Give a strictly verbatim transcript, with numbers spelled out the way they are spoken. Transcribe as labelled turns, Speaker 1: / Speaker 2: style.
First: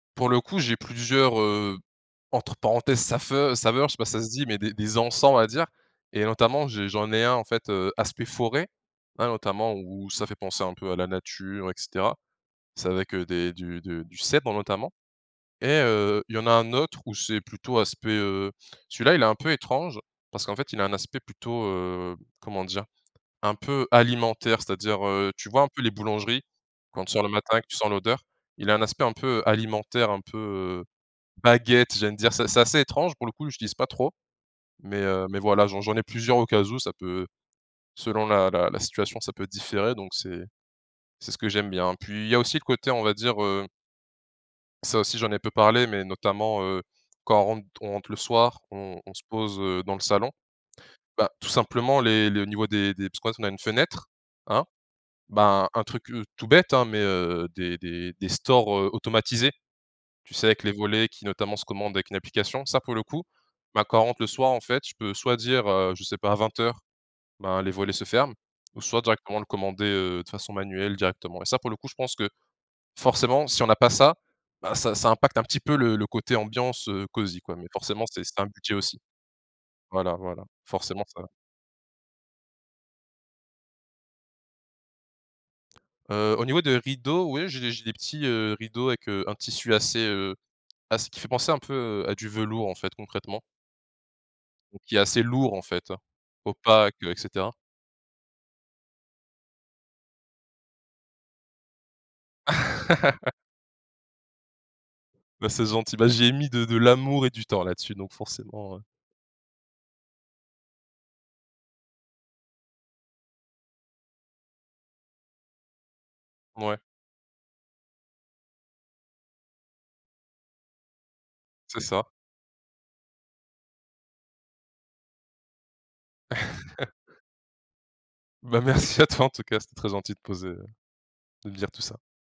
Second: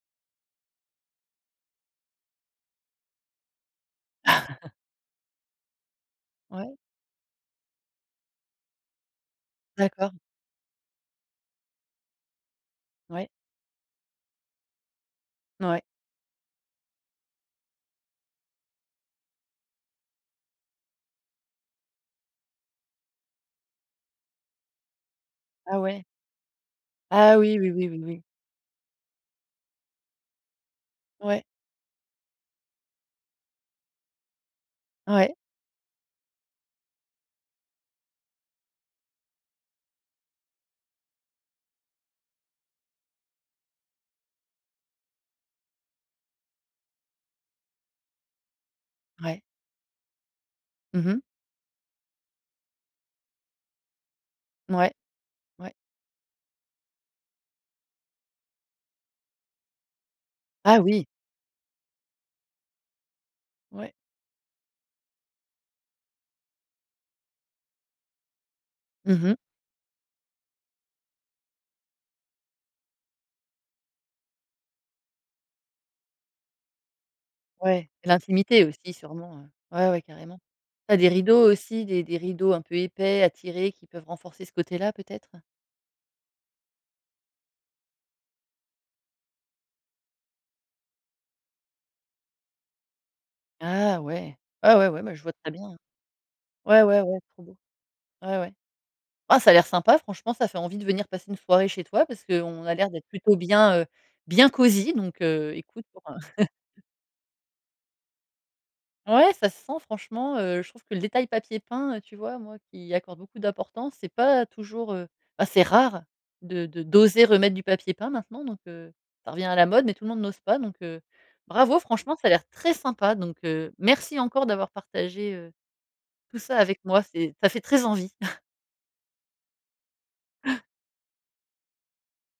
Speaker 1: Pour le coup, j'ai plusieurs, heu, entre parenthèses «safeu» saveurs, je sais pas si ça se dit, mais des des encens on va dire. Et notamment
Speaker 2: Ouais.
Speaker 1: j'ai j'en ai un en fait, heu, aspect forêt. Hein, notamment où
Speaker 2: D'accord.
Speaker 1: ça fait penser un peu à la nature et cetera. C'est avec, heu,
Speaker 2: Ouais.
Speaker 1: des du du du cèdre notamment. Et,
Speaker 2: Ouais.
Speaker 1: heu, il y en a un autre où c'est plutôt aspect, heu celui-là il est un peu étrange, parce qu'en fait il a un aspect plutôt, heu, comment dire? Un peu alimentaire, c'est-à-dire, heu, tu vois un
Speaker 2: Ah,
Speaker 1: peu les
Speaker 2: ouais?
Speaker 1: boulangeries? Quand tu sors le
Speaker 2: Ah,
Speaker 1: matin
Speaker 2: oui,
Speaker 1: et que
Speaker 2: oui,
Speaker 1: tu
Speaker 2: oui,
Speaker 1: sens
Speaker 2: oui,
Speaker 1: l'odeur,
Speaker 2: oui.
Speaker 1: il a un aspect un peu alimentaire, un peu, heu,
Speaker 2: Ouais.
Speaker 1: baguette j'ai envie de dire. C'est c'est assez étrange pour le coup, j'utilise pas trop. Mais, heu,
Speaker 2: Ouais.
Speaker 1: mais voilà j'en j'en ai plusieurs au cas où, ça peut selon la la la situation ça peut différer donc c'est c'est ce que j'aime bien. Puis il y a aussi le côté on va dire, heu ça aussi j'en ai peu parlé, mais notamment, heu, quand on rentre on rentre le soir, on on se
Speaker 2: Ouais.
Speaker 1: pose, heu, dans le salon.
Speaker 2: Mmh mh.
Speaker 1: Bah, tout simplement les le niveau des des [unintelligible] on a une fenêtre, hein.
Speaker 2: Mouais.
Speaker 1: Ben
Speaker 2: Ouais.
Speaker 1: un truc, heu, tout bête, hein mais heu des des des stores, heu, automatisés. Tu sais avec les
Speaker 2: Ah oui!
Speaker 1: volets qui notamment se commandent avec une application, ça pour le coup, ben
Speaker 2: Ouais.
Speaker 1: quand on rentre le soir en fait. Je peux soit dire, heu, je sais pas vingt heures, ben les volets se ferment. Ou soit
Speaker 2: Mmh mh.
Speaker 1: directement le commander, heu, de façon manuelle directement. Et ça pour le coup je pense que, forcement si on a pas ça, ben ça ça impacte un petit peu le le coté ambiance, heu, cosy quoi. Mais
Speaker 2: Ouais.
Speaker 1: forcement
Speaker 2: Et
Speaker 1: c'est c'est un
Speaker 2: l'intimité
Speaker 1: budget
Speaker 2: aussi
Speaker 1: aussi.
Speaker 2: sûrement, heu? Ouais, ouais,
Speaker 1: Voila,
Speaker 2: carrément.
Speaker 1: voilà,
Speaker 2: Tu as
Speaker 1: forcement
Speaker 2: des
Speaker 1: ça
Speaker 2: rideaux aussi, des des rideaux un peu épais, à tirer, qui peuvent renforcer ce côté-là, peut-être?
Speaker 1: Heu, au niveau des rideaux, oui j'ai des j'ai des petits, heu, rideaux avec, heu, un tissu assez, heu, ass qui fait penser un peu à du velours en fait, concrètement.
Speaker 2: Ah ouais! Ouais,
Speaker 1: Donc
Speaker 2: ouais,
Speaker 1: qui est
Speaker 2: ouais, beh, je
Speaker 1: assez
Speaker 2: vois très
Speaker 1: lourd en
Speaker 2: bien, hein.
Speaker 1: fait,
Speaker 2: Ouais,
Speaker 1: opaque
Speaker 2: ouais,
Speaker 1: et
Speaker 2: ouais, trop
Speaker 1: cetera.
Speaker 2: beau. Ouais, ouais. Ah, ça a l'air sympa, franchement, ça fait envie de venir passer une soirée chez toi parce qu'on a l'air d'être plutôt bien, heu, bien, cosy. Donc,
Speaker 1: Bah,
Speaker 2: heu,
Speaker 1: c'est
Speaker 2: écoute,
Speaker 1: gentil,
Speaker 2: pour,
Speaker 1: bah,
Speaker 2: heu
Speaker 1: j'y ai mis de de l'amour et du temps là-dessus, donc forcément, heu.
Speaker 2: Ouais, ça se sent, franchement, heu, je trouve que le détail papier peint, heu, tu vois, moi, qui y accorde beaucoup d'importance, c'est pas toujours, heu bah, c'est rare. De
Speaker 1: Mouais.
Speaker 2: de d'oser remettre du papier peint maintenant, donc, heu ça revient à la mode. Mais tout le monde n'ose pas. Donc, heu,
Speaker 1: C'est
Speaker 2: bravo,
Speaker 1: ça.
Speaker 2: franchement, ça a l'air très sympa! Donc, heu, merci encore d'avoir partagé, heu, tout ça avec moi. C'est ça fait très envie!
Speaker 1: Beh, merci à toi en tout cas c'était très gentil de poser, heu de me dire tout ça.